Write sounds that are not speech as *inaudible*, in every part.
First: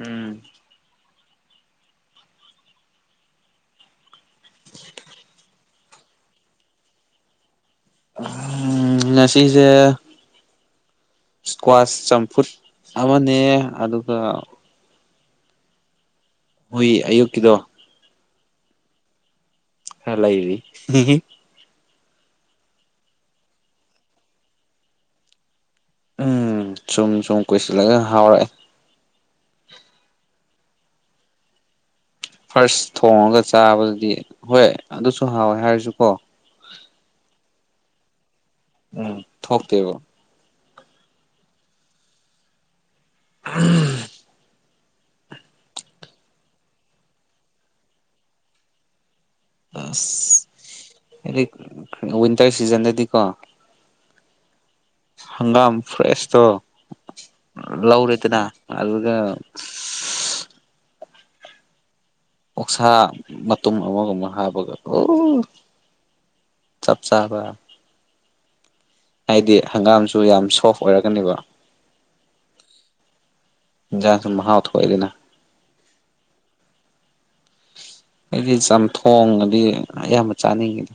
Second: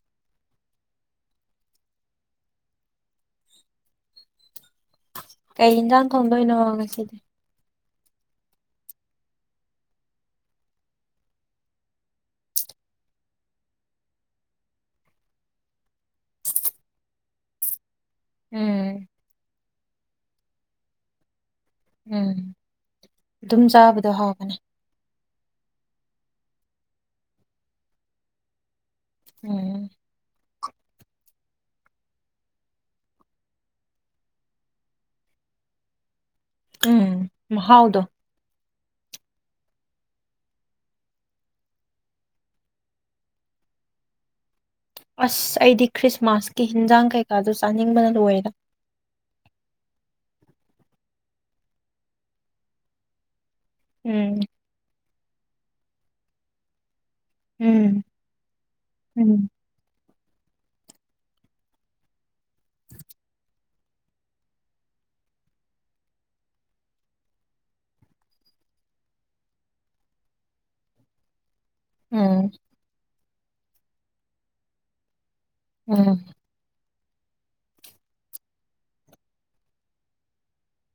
ꯎꯝ ꯀꯩ ꯌꯦꯟꯖꯥꯡ ꯊꯣꯡꯗꯅꯣ ꯍꯉꯁꯤꯗꯤ ꯎꯝ ꯉꯁꯤꯁꯦ ꯏꯁꯀ꯭ꯋꯥꯁ ꯆꯝꯐꯨꯠ ꯑꯃꯅꯦ ꯑꯗꯨꯒ ꯍꯏ ꯑꯌꯨꯛꯀꯤꯗꯣ ꯎꯝ ꯍꯂ ꯏꯔꯤ ꯎꯝ ꯑꯗꯨꯝ ꯆꯥꯕꯗꯣ ꯍꯥꯎꯒꯅꯤ ꯎꯝ ꯁꯨꯝ ꯁꯨꯝ ꯀꯣꯏꯁꯤꯜꯂꯒ ꯍꯥꯎꯔꯛꯑꯦ ꯎꯝ ꯐꯥꯔꯁ ꯊꯣꯡꯉꯒ ꯆꯥꯕꯗꯗꯤ ꯍꯣꯏ ꯑꯗꯨꯁꯨ ꯍꯥꯎꯋꯦ ꯍꯥꯏꯔꯁꯨꯀꯣ ꯎꯝ ꯍꯥꯎꯗꯣ ꯎꯝ ꯊꯣꯛꯣꯛꯇꯕꯣ ꯎꯝ ꯑꯁ ꯑꯩꯗꯤ ꯈ꯭ꯔꯤꯁꯃꯥꯁꯀꯤ ꯍꯤꯟꯖꯥꯡ ꯀꯩꯀꯥꯗꯨ ꯆꯥꯅꯤꯡꯕꯅ ꯂꯣꯏꯔꯦꯗ ꯑꯁꯗꯤ ꯋꯤꯟꯇꯔ ꯁꯤꯖꯟꯗꯗꯤꯀꯣ ꯎꯝ ꯍꯪꯒꯥꯝ ꯐ꯭ꯔꯦꯁ ꯊꯣ ꯎꯝ ꯂꯧꯔꯦꯗꯅ ꯑꯗꯨꯒ ꯎꯝ ꯑꯣꯛꯁꯥ ꯃꯇꯨꯝ ꯑꯃꯒꯨꯝ ꯑꯃ ꯍꯥꯞꯄꯒ ꯑꯣ ꯆꯥꯞ ꯆꯕ ꯍꯥꯏꯗꯤ ꯍꯪꯒꯥꯝꯁꯨ ꯌꯥꯝ ꯁꯣꯐ ꯑꯣꯏꯔꯛꯀꯅꯦꯕ ꯎꯝ ꯁꯨ ꯃꯍꯥꯊ ꯈꯂꯤꯅ ꯎꯝ ꯑꯩꯗꯤ ꯆꯝꯊꯣꯡꯉꯗꯤ ꯑꯌꯥꯝꯕ ꯆꯥꯅꯤꯡꯉꯤꯗ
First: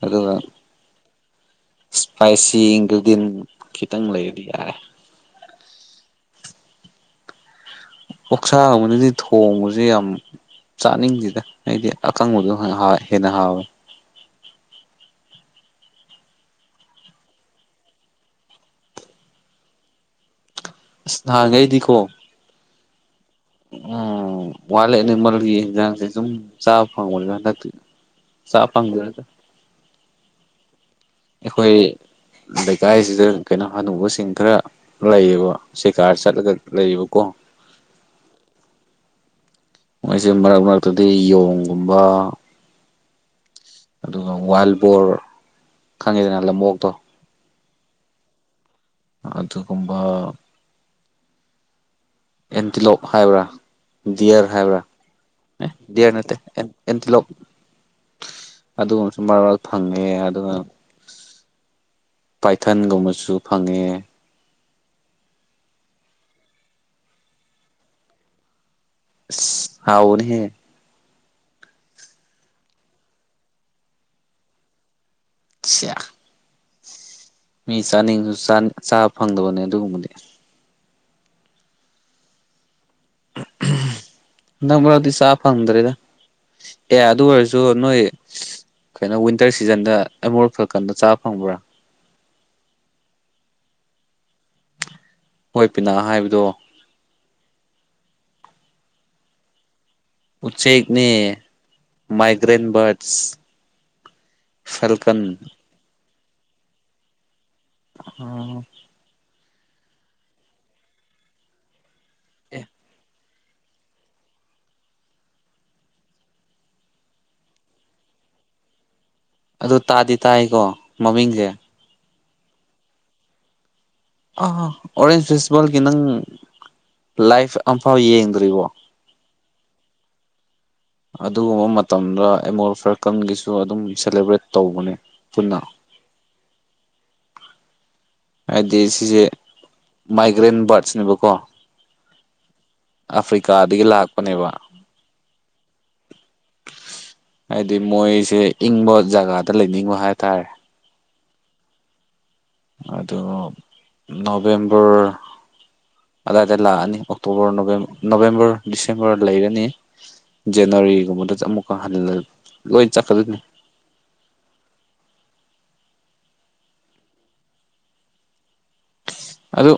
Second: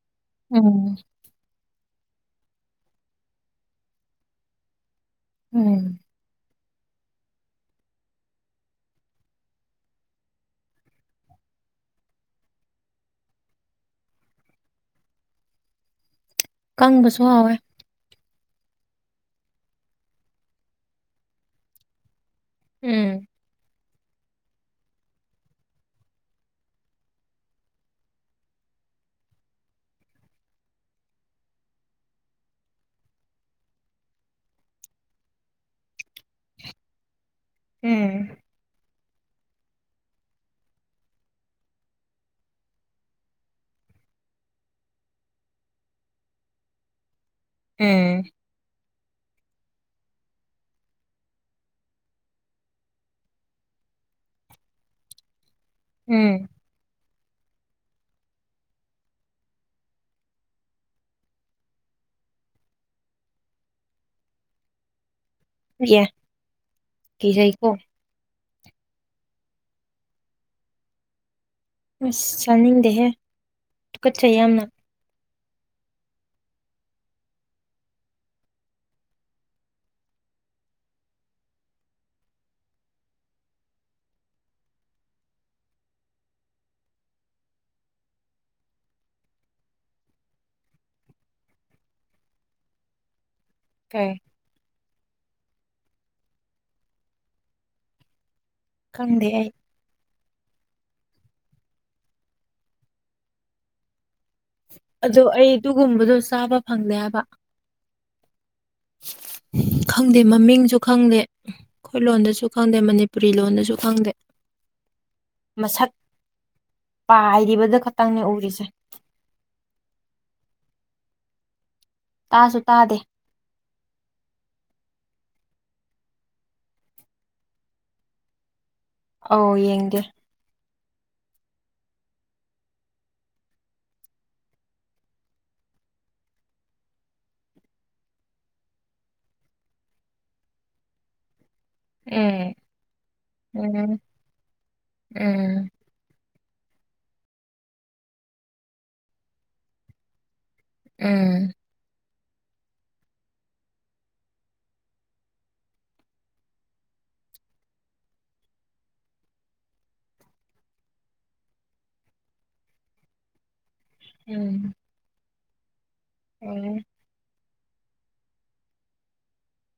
ꯑꯗꯨꯒ ꯎꯝ ꯏꯁꯄꯥꯏꯁꯤ ꯏꯟꯒ꯭ꯔꯤꯗꯤꯟ ꯈꯤꯇꯪ ꯂꯩꯔꯗꯤ ꯌꯥꯔꯦ ꯎꯝ ꯑꯣꯥꯛꯁꯥꯡ ꯑꯃꯗꯤ ꯊꯣꯡꯕꯁꯦ ꯌꯥꯝ ꯆꯥꯅꯤꯡꯁꯤꯗ ꯑꯩꯗꯤ ꯑꯀꯪꯕꯗꯣ ꯍꯦꯟꯅ ꯍꯥꯎꯋꯦ ꯀꯪꯕꯁꯨꯍꯥꯎꯋꯦ ꯑꯁ ꯅꯍꯥꯟꯈꯩꯗꯤꯀꯣ ꯎꯝ ꯎ ꯋꯥꯏꯜ ꯑꯦꯅꯤꯃꯦꯜꯒꯤ ꯌꯦꯟꯖꯥꯡꯁꯦ ꯁꯨꯝ ꯆꯥꯕ ꯐꯪꯕꯅꯦ ꯍꯟꯗꯛꯇꯤ ꯆꯄꯝꯗꯗ ꯑꯩꯈꯣꯏ ꯂꯩꯀꯥꯏꯁꯤꯗ ꯀꯩꯅꯣ ꯍꯅꯨꯧꯕꯁꯤꯡ ꯈꯔ ꯂꯩꯌꯦꯕ ꯁꯦꯀꯥꯔ ꯆꯠꯂꯒ ꯂꯩꯌꯦꯕꯀꯣ ꯎꯝ ꯃꯣꯏꯁꯦ ꯃꯔꯛ ꯃꯔꯛꯇꯗꯤ ꯌꯣꯡꯒꯨꯝꯕ ꯑꯗꯨꯒ ꯋꯥꯏꯜꯕꯣꯔ ꯈꯪꯉꯤꯗꯅ ꯂꯕꯣꯛꯇꯣ ꯎꯝ ꯑꯗꯨꯒꯒꯨꯝꯕ ꯑꯦꯟꯇꯤꯂꯣꯞ ꯍꯥꯏꯕ꯭ꯔꯥ ꯗꯌꯔ ꯍꯥꯏꯕ꯭ꯔꯥ ꯎꯝ ꯗꯤꯌꯥꯅꯠꯇꯦ ꯂꯣ ꯑꯗꯨꯒꯨꯝꯕꯁꯨ ꯃꯔꯛ ꯃꯔ ꯐꯪꯉꯦ ꯑꯗꯨꯒ ꯄꯥꯏꯊꯟꯒꯨꯝꯕꯁꯨ ꯐꯪꯉꯦ ꯌꯥ ꯀꯁꯩ ꯀꯣ ꯍꯥꯎꯅꯤꯍꯦ ꯑꯁ ꯆꯥꯅꯤꯡꯗꯦꯍꯦ ꯊꯨꯀꯠꯆꯩ ꯌꯥꯝꯅ ꯁꯤꯌꯥ ꯃꯤ ꯆꯥꯅꯤꯡꯁꯨ ꯆꯥꯕ ꯐꯪꯗꯕꯅꯦ ꯑꯗꯨꯒꯨꯝꯕꯗꯤ ꯅꯪ꯭ꯔꯗꯤ ꯁꯥꯐꯪꯗ꯭ꯔꯦꯗ ꯑꯦ ꯑꯗꯨ ꯑꯣꯏꯔꯁꯨ ꯅꯣꯏ ꯀꯩꯅꯣ ꯋꯤꯟꯇꯔ ꯁꯤꯖꯟꯗ ꯑꯩ ꯃꯣꯔꯠ ꯐ ꯀꯟꯗ ꯆꯥꯕ ꯐꯪꯕ꯭ꯔꯥ ꯀ ꯍꯣꯏ ꯄꯤꯅꯥ ꯍꯥꯏꯕꯗꯣ ꯈꯪꯗꯦ ꯑꯩ ꯎꯆꯦꯛꯅꯦ ꯃꯥꯏꯒ꯭ꯔꯦꯟ ꯕꯥꯔꯠꯁ ꯐꯦꯜꯀꯟ ꯑꯗꯣ ꯑꯩ ꯑꯗꯨꯒꯨꯝꯕꯗꯣ ꯆꯥꯕ ꯐꯪꯗꯦ ꯍꯥꯏꯕ ꯑ ꯈꯪꯗꯦ ꯃꯃꯤꯡꯁꯨ ꯈꯪꯗꯦ ꯑꯩꯈꯣꯏ ꯂꯣꯟꯗꯁꯨ ꯈꯪꯗꯦ ꯃꯅꯤꯄ ꯄꯨꯔꯤ ꯂꯣꯟꯗꯁꯨ ꯈꯪꯗꯦ ꯃꯁꯛ ꯄꯥꯏꯔꯤꯕꯗ ꯈꯛꯇꯪꯅꯦ ꯎꯔꯤꯁꯦ ꯑꯗꯨ ꯇꯥꯗꯤ ꯇꯥꯏꯀꯣ ꯃꯃꯤꯡꯁꯦ ꯇꯥꯁꯨ ꯇꯥꯗꯦ ꯑꯥ ꯑꯣꯔꯦꯟꯖ ꯐꯦꯁꯇꯤꯚꯦꯜꯒꯤ ꯅꯪ ꯂꯥꯏꯚ ꯑꯝꯐꯥꯎ ꯌꯦꯡꯗ꯭ꯔꯤꯕꯣ ꯑꯧ ꯌꯦꯡꯗꯦ ꯑꯗꯨꯒꯨꯝꯕ ꯃꯇꯝꯗ ꯑꯦꯃꯣꯜ ꯐꯔꯀꯟꯒꯤꯁꯨ ꯑꯗꯨꯝ ꯁꯦꯂꯦꯕ꯭ꯔꯦꯠ ꯇꯧꯕꯅꯦ ꯆꯂ ꯍꯥꯏꯗꯤ ꯁꯤꯁꯦ ꯃꯥꯏꯒ꯭ꯔꯦꯟ ꯕꯥꯔꯠꯁꯅꯦꯕꯀꯣ ꯎꯝ ꯑꯐ꯭ꯔꯤꯀꯥꯗꯒꯤ ꯎꯝ ꯂꯥꯛꯄꯅꯦꯕ ꯎꯝ ꯍꯥꯏꯗꯤ ꯃꯣꯏꯁꯦ ꯏꯪꯕ ꯖꯒꯥꯗ ꯂꯩꯅꯤꯡꯕ ꯍꯥꯏꯇꯥꯔꯦ ꯎꯝ ꯑꯣ ꯅꯚꯦꯝꯕꯔ ꯑꯗꯥꯋꯥꯏꯗ ꯂꯥꯛꯑꯅꯤ ꯑꯣꯛꯇꯣꯕꯔ ꯅꯣꯕꯦꯝꯕꯔ ꯗꯤꯁꯦꯝꯕꯔ ꯂꯩꯔꯅꯤ ꯖꯦꯅꯋꯥꯔꯤꯒꯨꯝꯕꯗ ꯑꯃꯨꯛꯀ ꯍ ꯂꯣꯏ ꯆꯠꯀꯗꯣ ꯎꯝ ꯎꯝ ꯑꯗꯨ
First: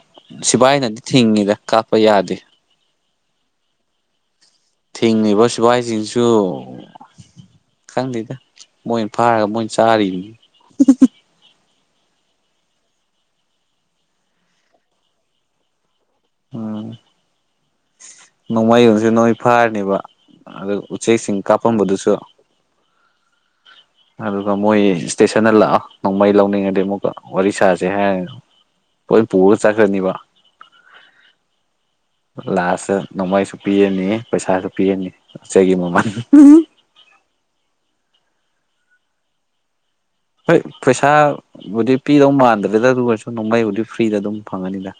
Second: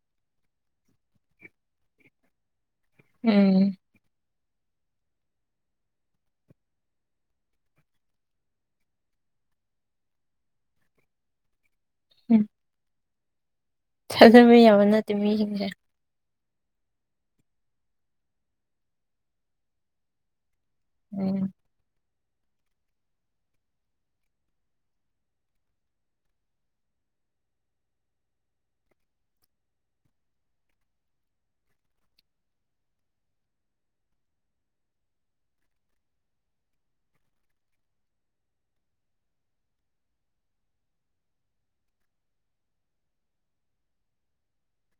ꯁꯤꯕꯥꯥꯏꯅꯗꯤ ꯊꯤꯡꯉꯤꯗ ꯀꯥꯞꯄ ꯌꯥꯗꯦ ꯎꯝ ꯊꯤꯡꯉꯤꯕ ꯁꯤꯐꯥꯏꯁꯤꯡꯁꯨ ꯈꯪꯗꯦꯗ ꯃꯣꯏ ꯐꯥꯔꯒ ꯃꯣꯏꯅ ꯆꯥꯔꯤꯝꯅꯤ ꯎꯝ ꯊꯥꯖꯕ ꯌꯥꯕ ꯅꯠꯇꯦ ꯃꯤꯁꯤꯡꯁꯦ ꯎꯝ ꯅꯣꯡꯃꯩꯒꯁꯦ ꯅꯣꯏ ꯐꯥꯔꯅꯦꯕ ꯑꯗꯨ ꯎꯆꯦꯛꯁꯤꯡ ꯎꯝ ꯀꯥꯞꯄꯝꯕꯗꯨꯁꯨ ꯑꯗꯨꯒ ꯃꯣꯏ ꯏꯁꯇꯦꯁꯟꯗ ꯂꯥꯛꯑꯣ ꯅꯣꯡꯃꯩ ꯂꯧꯅꯤꯡꯉꯗꯤ ꯑꯃꯨꯛꯀ ꯋꯥꯔꯤ ꯁꯥꯥꯁꯦ ꯍꯥꯏꯔ ꯑꯩꯣꯏ ꯄ ꯄꯨ ꯆ ꯀꯅꯤ ꯋꯥ ꯂꯥꯁꯇ ꯅꯣꯡꯃꯩꯁꯨ ꯄꯤꯔꯅꯤ ꯄꯩꯁꯥꯁꯨ ꯄꯤꯔꯅꯤꯆꯒꯤ ꯃꯃꯜ *unintelligible* ꯍꯣꯏ ꯄꯩꯁꯥꯕꯨꯗꯤ ꯄꯤꯗꯧ ꯃꯥꯟꯗ꯭ꯔꯦꯗ ꯑꯗꯨ ꯑꯣꯏꯔꯁꯨ ꯅꯣꯡꯃꯩꯕꯨꯗꯤ ꯐ꯭ꯔꯤꯗ ꯑꯗꯨꯝ ꯐꯪꯉꯅꯤꯗ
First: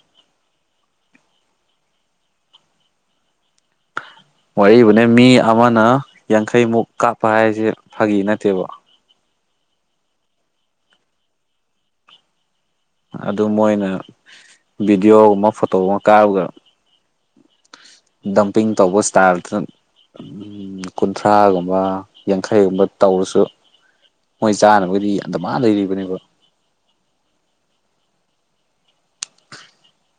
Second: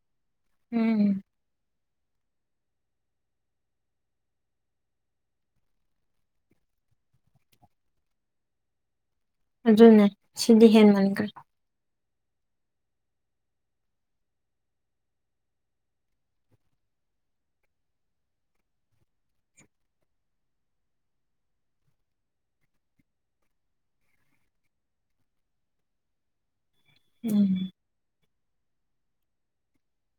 ꯎꯝ *unintelligible* ꯋꯥꯕꯨꯅꯦ ꯃꯤ ꯑꯃꯅ ꯌꯥꯡꯈꯩꯃꯨꯛ ꯀꯥꯞꯄ ꯍꯥꯏꯁꯦ ꯐꯥꯒꯤ ꯅꯠꯇꯦꯕ ꯑꯗꯨꯅꯦ ꯁꯤꯗꯤ ꯍꯦꯟ ꯃꯒ ꯑꯗꯨ ꯃꯣꯏꯅ ꯚꯤꯗꯤꯑꯣꯒ ꯑꯃ ꯐꯣꯇꯣ ꯑꯃ ꯀꯥꯔꯒ ꯗꯝꯄꯤꯡ ꯇꯧꯕ ꯏꯁꯇꯥꯔ ꯀꯨꯟꯊ꯭ꯔꯥꯒꯨꯝꯕ ꯌꯥꯡꯈꯩꯒꯨꯝꯕ ꯇꯧꯔꯁꯨ ꯃꯣꯏ ꯆꯥꯅꯕꯒꯤꯗꯤ ꯑꯗꯨꯗ ꯃꯥ ꯂꯩꯔꯤꯕꯅꯦꯕ ꯎꯝ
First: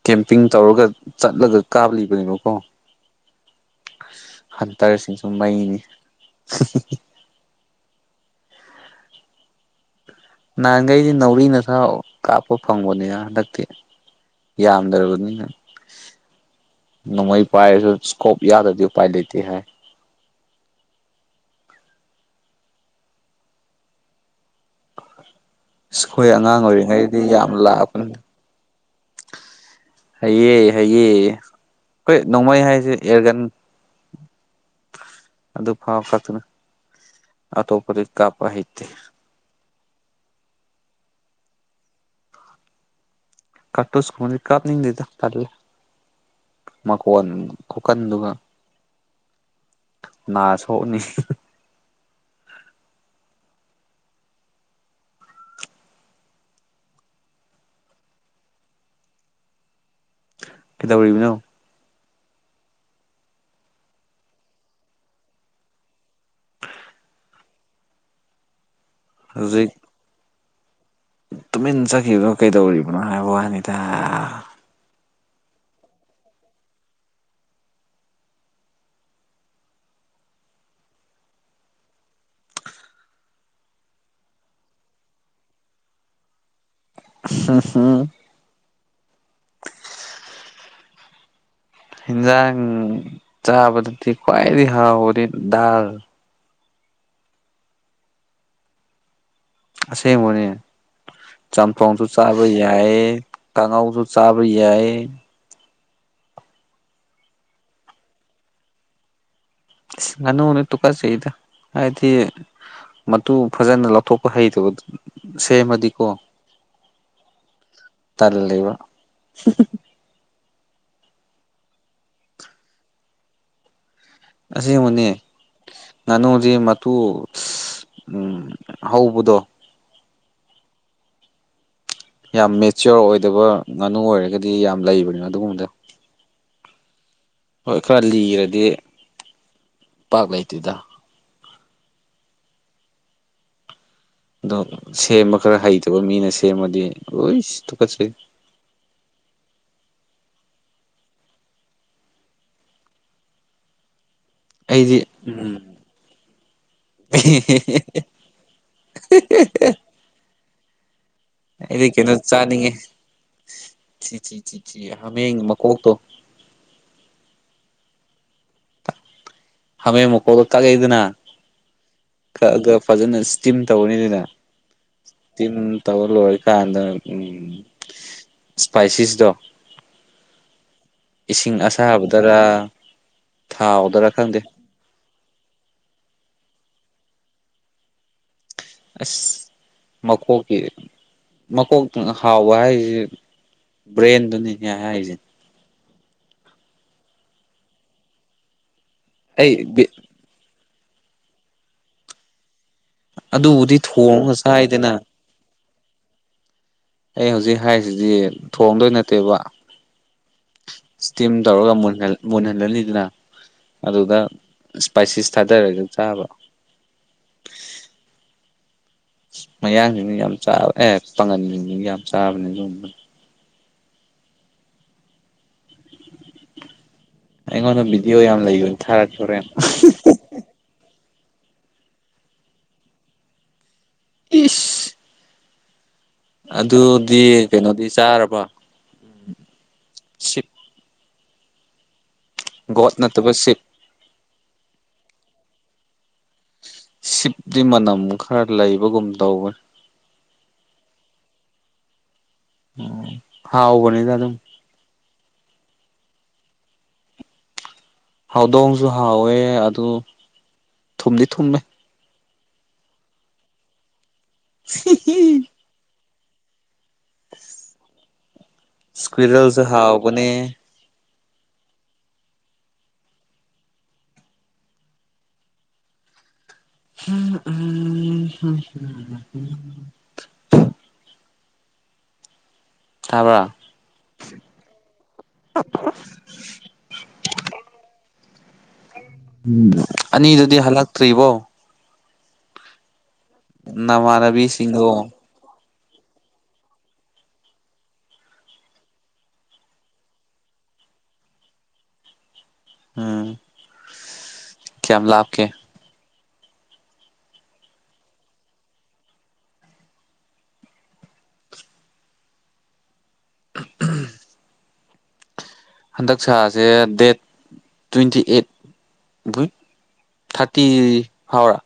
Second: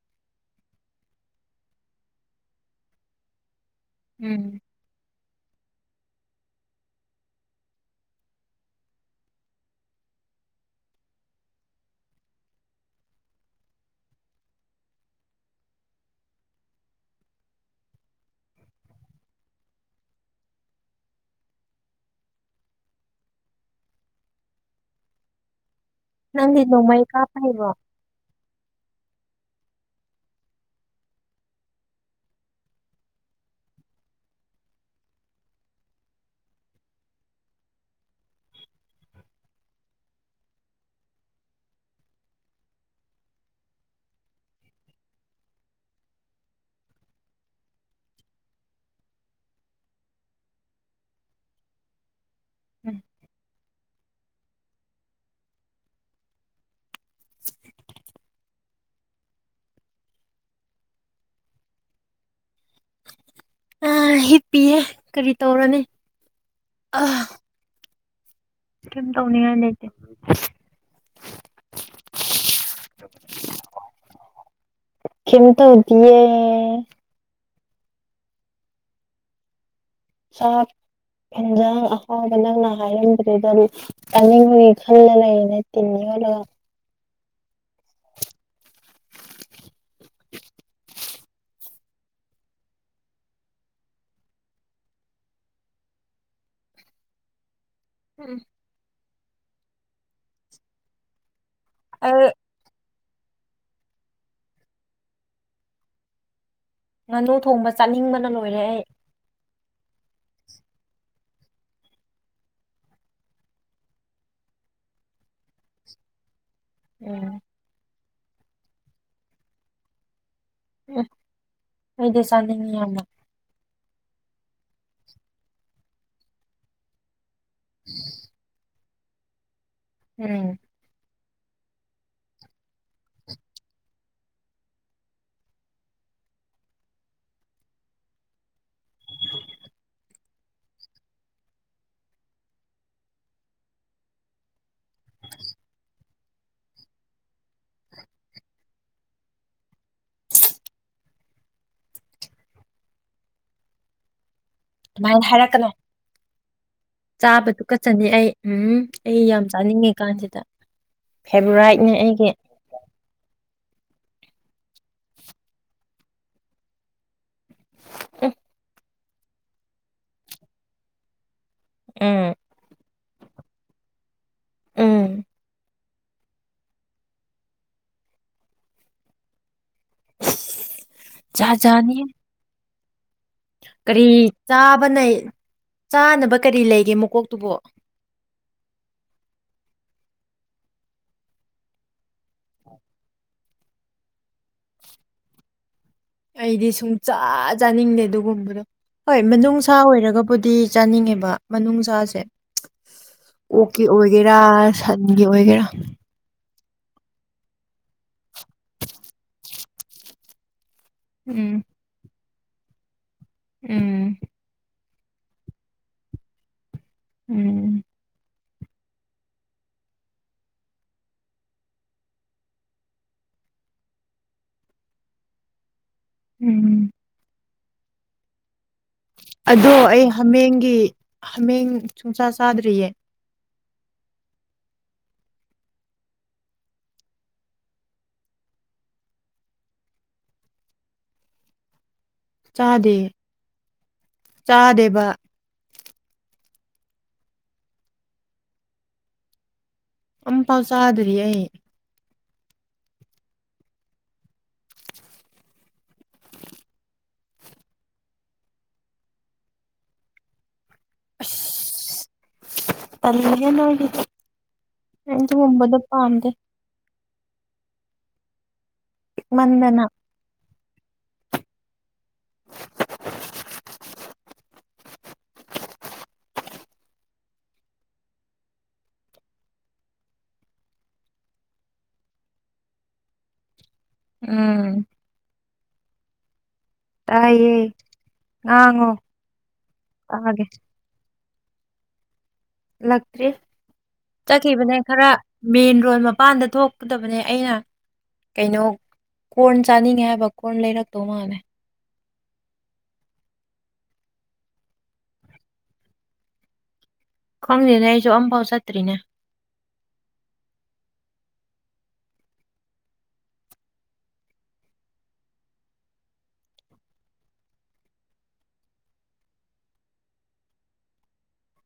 ꯀꯦꯝꯄꯤꯡ ꯇꯧꯔꯒ ꯆꯠꯂꯒ ꯀꯥꯞꯂꯤꯕꯅꯦꯕꯀꯣ ꯎꯝ ꯍꯟꯇꯔꯁꯤꯡꯁꯨ ꯃꯩꯅꯤ ꯅꯍꯥꯟꯈꯩꯗꯤ ꯅꯥꯎꯔꯤ ꯅ ꯁꯥ ꯀꯥꯞꯄ ꯐꯪꯕꯅꯦꯅ ꯍꯟꯗꯛꯇꯤ ꯌꯥꯗꯔꯔꯕ ꯅꯣꯡꯃꯩ ꯄꯥꯏꯁ ꯏꯁꯀꯣꯞ ꯌꯥꯗꯗꯤ ꯄꯥꯏ ꯂꯩꯇ ꯍꯥꯏ *unintelligible* ꯑ ꯑꯩꯈꯣꯏ ꯅꯪꯗꯤ ꯑꯉꯥꯡ ꯅꯣꯡꯃꯩ ꯑꯣꯏꯔꯤꯉꯩꯗꯤ ꯀꯥꯞꯄ ꯌꯥꯝ ꯍꯩꯕ꯭ꯔꯣ ꯂꯥꯛꯄꯅꯤ ꯍꯌꯦꯌꯦ ꯍꯌꯦ ꯑꯩꯈꯣꯏ ꯅꯣꯡꯃꯩ ꯍꯥꯏꯁꯦ ꯑꯦꯔꯒꯟ ꯑꯗꯨ ꯑꯗꯨ ꯐꯥꯎ ꯐꯅ ꯑꯇꯣꯞꯄꯗꯤ ꯀꯥꯄ ꯍꯦ *unintelligible* ꯀꯠꯣ ꯁꯀꯨꯝꯗꯤ ꯀꯥꯞꯅꯤꯡꯗꯗ ꯇꯔꯂ ꯃꯥ ꯀꯟ ꯀꯀꯟꯗꯨꯒ ꯅꯥ ꯁꯣꯛꯅꯤ ꯎꯝ ꯀꯗ ꯄꯨꯔꯤꯕ ꯅ ꯑ ꯍꯤꯠꯄꯤꯤꯌꯦ ꯀꯔꯤ ꯇꯧꯔꯅꯤ ꯑ ꯀꯝ ꯇꯧꯅꯤꯉ ꯍꯧꯖꯤꯛ ꯂꯩꯇ ꯇꯨꯃꯤꯟ ꯆꯠꯈꯤꯕꯗꯣ ꯀꯩꯗꯧꯔꯤꯕꯅꯣ ꯍꯥꯏꯕ ꯋꯥꯅꯤꯗ ꯀꯤꯟꯇ ꯌꯦ ꯁꯥꯞ ꯏꯟꯖꯥꯡ ꯑꯍꯥꯎꯕ ꯅꯪꯅ ꯍꯥꯏꯔꯝꯕꯗꯨ ꯑꯗꯨꯝ ꯆꯥꯅꯤꯡꯕꯒꯤ ꯈꯜꯂ ꯂꯩ ꯂꯩꯇꯦꯅꯤ ꯍꯂ ꯑ ꯑ ꯍꯤꯟꯖꯥꯡ ꯆꯥꯕꯗꯨꯗꯤ ꯈ꯭ꯋꯥꯏꯗꯤ ꯍ ꯑꯣꯏꯗꯤ ꯗꯔ ꯎꯝ ꯑꯁꯦꯡꯕꯅꯦ ꯆꯝꯊꯣꯡꯁꯨ ꯑꯩ ꯆꯥꯕ ꯌꯥꯏꯌꯦ ꯀꯉꯥꯎꯁꯨ ꯆꯥꯕꯔꯤ ꯌꯥ ꯉꯥꯅꯨ ꯊꯣꯡꯕ ꯆꯠꯅꯤꯡꯕꯅ ꯂꯣꯏꯔꯦ ꯑꯩ ꯅꯅꯨꯅꯦ ꯇꯨꯀ ꯆꯗ ꯍꯥꯏꯗꯤ ꯃꯇꯨ ꯐꯖꯅ ꯂꯧꯊꯣꯛꯄ ꯍꯩꯇꯕ ꯁꯦꯝꯃꯗꯤꯀꯣ ꯎꯝ ꯇꯜ ꯂꯩ ꯂꯩꯕ ꯎ ꯏꯗꯤ ꯆꯅꯤꯡꯉꯃ ꯑꯁꯤꯦꯡꯕꯅꯤ ꯉꯥꯅꯨꯗꯤ ꯃꯇꯨ ꯎꯝ ꯍꯧꯕꯗꯣ ꯎꯝ ꯌꯥꯝ ꯃꯦꯆꯤꯌꯣꯔ ꯑꯣꯏꯗꯕ ꯉꯥꯅꯨ ꯑꯣꯏꯔꯒꯗꯤ ꯌꯥꯝ ꯂꯩꯕꯅꯤꯅ ꯑꯗꯨꯒꯨꯝꯕꯗ ꯍꯣꯏ ꯈꯔ ꯂꯤꯔꯗꯤ ꯄꯥꯛ ꯂꯩꯇꯦꯗ ꯑꯗꯣ ꯁꯦꯝꯕ ꯈꯔ ꯍꯩꯇꯕ ꯃꯤꯅ ꯁꯦꯝꯃꯗꯤ ꯂꯣꯏ ꯇꯨꯀꯠꯇ꯭ꯔꯤ *unintelligible* ꯑꯩꯗꯤ ꯃ ꯍꯔꯛꯀ ꯎꯝ ꯆꯥꯕꯗꯨ ꯀꯠꯆꯅꯤ ꯑꯩ ꯎꯝ ꯑꯩ ꯌꯥꯝ ꯆꯥꯅꯤꯡꯉꯤ ꯀꯥꯟꯁꯤꯗ ꯐꯦꯕꯣꯔꯥꯏꯠꯅꯦ ꯑꯩꯒꯤ ꯤ ꯍ ꯃꯀꯣꯛꯇꯣ ꯑ ꯍꯥꯃꯦꯦꯟ ꯃꯀꯣꯛꯗꯣ ꯀꯛꯑꯦꯗꯅ ꯎꯝ ꯀꯛꯑꯒ ꯐꯖꯅ ꯏꯁꯇꯤꯝ ꯇꯧꯔꯅꯤꯗꯅ ꯎꯝ ꯇꯝ ꯇꯧꯕ ꯂꯣꯏꯔꯀꯥꯟꯗ ꯎ ꯏꯁꯄꯥꯏꯁꯤꯁꯇꯣ ꯖꯥꯠ ꯏꯁꯤꯡ ꯖꯥꯠꯅꯤ ꯑꯁꯥꯕꯗꯔꯥ ꯀꯔꯤ ꯆꯥ ꯕꯅꯩ ꯆꯥꯅꯕ ꯀꯔꯤ ꯂꯩꯒꯦ ꯃꯀꯣꯛꯇꯨꯕꯣ ꯑꯁ ꯃꯀꯣꯛꯀꯤ ꯃꯀꯣꯛꯇ ꯍꯥꯎꯕ ꯍꯥꯏꯁꯤ ꯕ꯭ꯔꯦꯟꯗꯨꯅꯤꯅꯦ ꯍꯥꯏꯔꯤꯁꯦ ꯑꯩꯗꯤ ꯁꯨꯡ ꯆꯥ ꯆꯥꯅꯤꯡꯗꯦ ꯑꯗꯨꯒꯨꯝꯕꯗꯣ ꯍꯣꯏ ꯑꯩ ꯃꯅꯨꯡꯅꯨꯡꯁꯥ ꯑꯣꯏꯔꯒꯕꯨꯗꯤ ꯆꯥꯅꯤꯡꯉꯦꯕ ꯃꯅꯨꯡ ꯆꯥꯁꯦ ꯑꯗꯨꯕꯨꯗꯤ ꯑꯣꯀꯤ ꯑꯣꯏꯒꯦꯔꯥ ꯊꯣꯡꯉꯒ ꯆꯥꯏꯗꯅ ꯁꯟꯒꯤ ꯑꯣꯏꯒꯦꯔꯥ ꯑꯩ ꯍꯧꯖꯤꯛ ꯍꯥꯏꯔꯤꯁꯤꯗꯤ ꯊꯣꯡꯗꯣꯏ ꯅꯠꯇꯦꯕ ꯏꯁꯇꯤꯝ ꯎꯝ ꯇꯧꯔꯒ ꯃꯨꯟꯍꯟꯍꯜꯂꯤꯗꯅ ꯑꯗꯨꯗ ꯎꯝ ꯏꯁꯄꯥꯏꯁꯤꯁ ꯊꯥꯗꯔꯒ ꯆꯥꯕ ꯎꯝ ꯃꯌꯥꯡꯁꯤꯡꯅ ꯌꯥꯝ ꯆꯥꯕ ꯑꯦ ꯄꯥꯒꯟꯁꯤꯡ ꯌꯥꯝ ꯆꯥꯕꯅꯦ ꯑꯗꯨꯒꯨꯝꯕ ꯎꯝ ꯑꯩꯉꯣꯟꯗ ꯕꯤꯗꯤꯑꯣ ꯌꯥꯝ ꯂꯩꯕ ꯑꯗꯣ ꯑꯩ ꯍꯥꯃꯦꯡꯒꯤ ꯍꯥꯃꯦꯡ ꯁꯨꯡꯆꯥ ꯆꯥꯗ꯭ꯔꯤꯌꯦ ꯏꯁ ꯑꯗꯨꯗꯤ ꯀꯩꯅꯣꯗꯤ ꯆꯥꯔꯕ ꯎ ꯁꯤꯞ ꯒꯣꯠ ꯆꯥꯗꯦ ꯅꯠꯇꯕ ꯁꯤꯞ ꯆꯥꯗꯦꯕ ꯁꯤꯞꯇꯤ ꯃꯅꯝ ꯈꯔ ꯂꯩꯕꯒꯨꯝ ꯇꯧꯋꯤ ꯑꯝ ꯄꯥꯎ ꯆꯥꯗ꯭ꯔꯤ ꯑꯩ ꯎꯝ ꯍꯥꯎꯥꯎꯕꯅꯤꯗꯥ ꯑꯗꯨ ꯍꯥꯎꯗꯣꯡꯁꯨ ꯍꯥꯎꯋꯦ ꯑꯗꯨ ꯊꯨꯝꯗꯤ ꯊꯨꯝꯃꯦ ꯇꯜꯂꯤꯒꯗꯤꯗ ꯍꯗ ꯁ꯭ꯀ꯭ꯋꯔꯜꯁꯨꯦ ꯄꯤꯛꯃꯟꯗꯅ ꯍꯥꯥꯎꯕꯅꯦ *unintelligible* ꯍ ꯎ ꯊꯥꯕ꯭ꯔ ꯎꯝ ꯇꯥꯏꯌꯦ ꯉꯥꯡꯉꯣ *unintelligible* ꯎꯝ ꯇꯥꯒꯦ ꯑꯅꯤꯗꯨꯗꯤ ꯍꯜꯂꯛꯇ꯭ꯔꯤꯕꯣ ꯂꯇ꯭ꯔꯤ ꯆꯠꯈꯤꯕꯅꯦ ꯈꯔ ꯅꯃꯥꯟꯅꯕꯤꯁꯤꯡꯗꯣ ꯃꯦꯟ ꯔꯣꯟ ꯃꯄꯥꯟꯗ ꯊꯣꯛꯀꯗꯕꯅꯦ ꯑꯩꯅ ꯀꯩꯅꯣ ꯀꯣꯔꯟ ꯆꯥꯅꯤꯡꯉꯦ ꯍꯥꯏꯕ ꯀꯣꯔꯟ ꯂꯩꯔꯛꯇꯧ ꯃꯥꯜꯂꯦ ꯎꯝ ꯀꯌꯥꯃꯂꯞꯀꯦ ꯈꯪꯗꯦꯗ ꯁꯩꯁꯨ ꯑꯝꯐꯥꯎ ꯆꯠꯇ꯭ꯔꯤꯅꯦ *unintelligible* ꯍꯟꯗꯛ ꯁꯥꯥꯁꯦ ꯗꯦꯠ ꯇ꯭ꯋꯦꯟꯇꯤ ꯑꯩꯠ ꯏ ꯊꯥꯔꯇꯤ ꯍꯥꯎꯔ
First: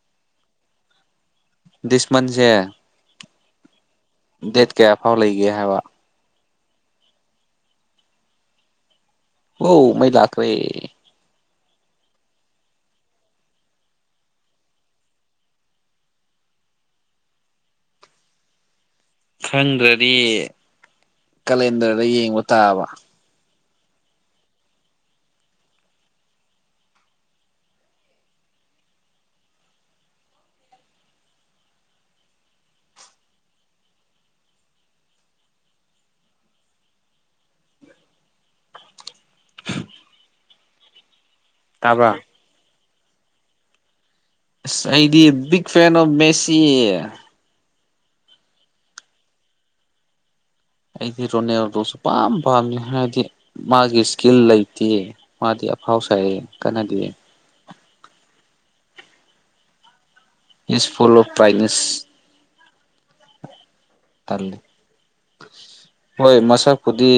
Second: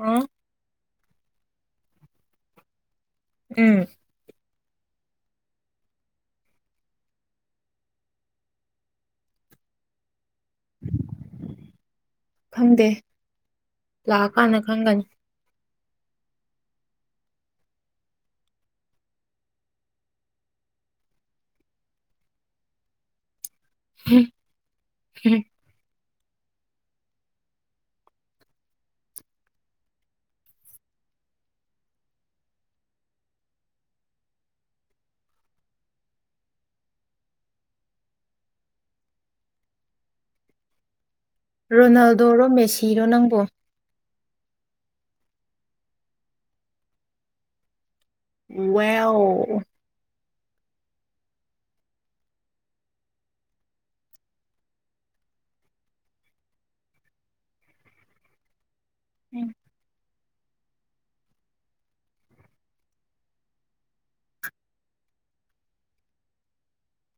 ꯑ ꯗꯤꯁꯃꯁꯦ ꯎꯝ ꯗꯦꯠ ꯀꯌꯥ ꯐꯥꯎ ꯂꯩꯒꯦ ꯍꯥꯏꯕ ꯍ ꯃꯣꯏ ꯂꯥꯛꯈ꯭ꯔꯦ ꯈꯪꯗꯦ ꯂꯥꯛꯑꯀꯥꯟꯗ ꯈꯪꯒꯅꯤ ꯈꯪꯗ꯭ꯔꯗꯤ ꯀꯂꯦꯟꯗꯔꯗ ꯌꯦꯡꯕ ꯇꯥꯕ ꯎꯝ ꯍꯝ ꯇꯥꯕ꯭ꯔꯥ ꯔꯣꯅꯥꯜꯗꯣꯔꯣ ꯃꯦꯁꯤꯔꯣ ꯅꯪꯕꯣ the big fan of Messi ꯋꯥ ꯑꯣ ꯑꯩꯗꯤ ꯔꯣꯅꯦꯜꯗꯣꯁꯨ ꯄꯥꯝ ꯄꯥꯝꯃꯤ ꯍꯥꯏꯗꯤ ꯃꯥꯒꯤ ꯏꯁꯀꯤꯜ ꯂꯩꯇꯦ ꯃꯥꯗꯤ ꯑꯐꯥꯎ ꯁꯥꯏꯌꯦ ꯀꯅꯗꯦ ꯎꯝ ꯁ ꯏꯁꯄꯨꯜ ꯑꯣꯐ ꯭ꯔꯥꯏꯠꯅꯦꯁ ꯍꯣꯏ ꯃꯁꯛ ꯈꯨꯗꯤ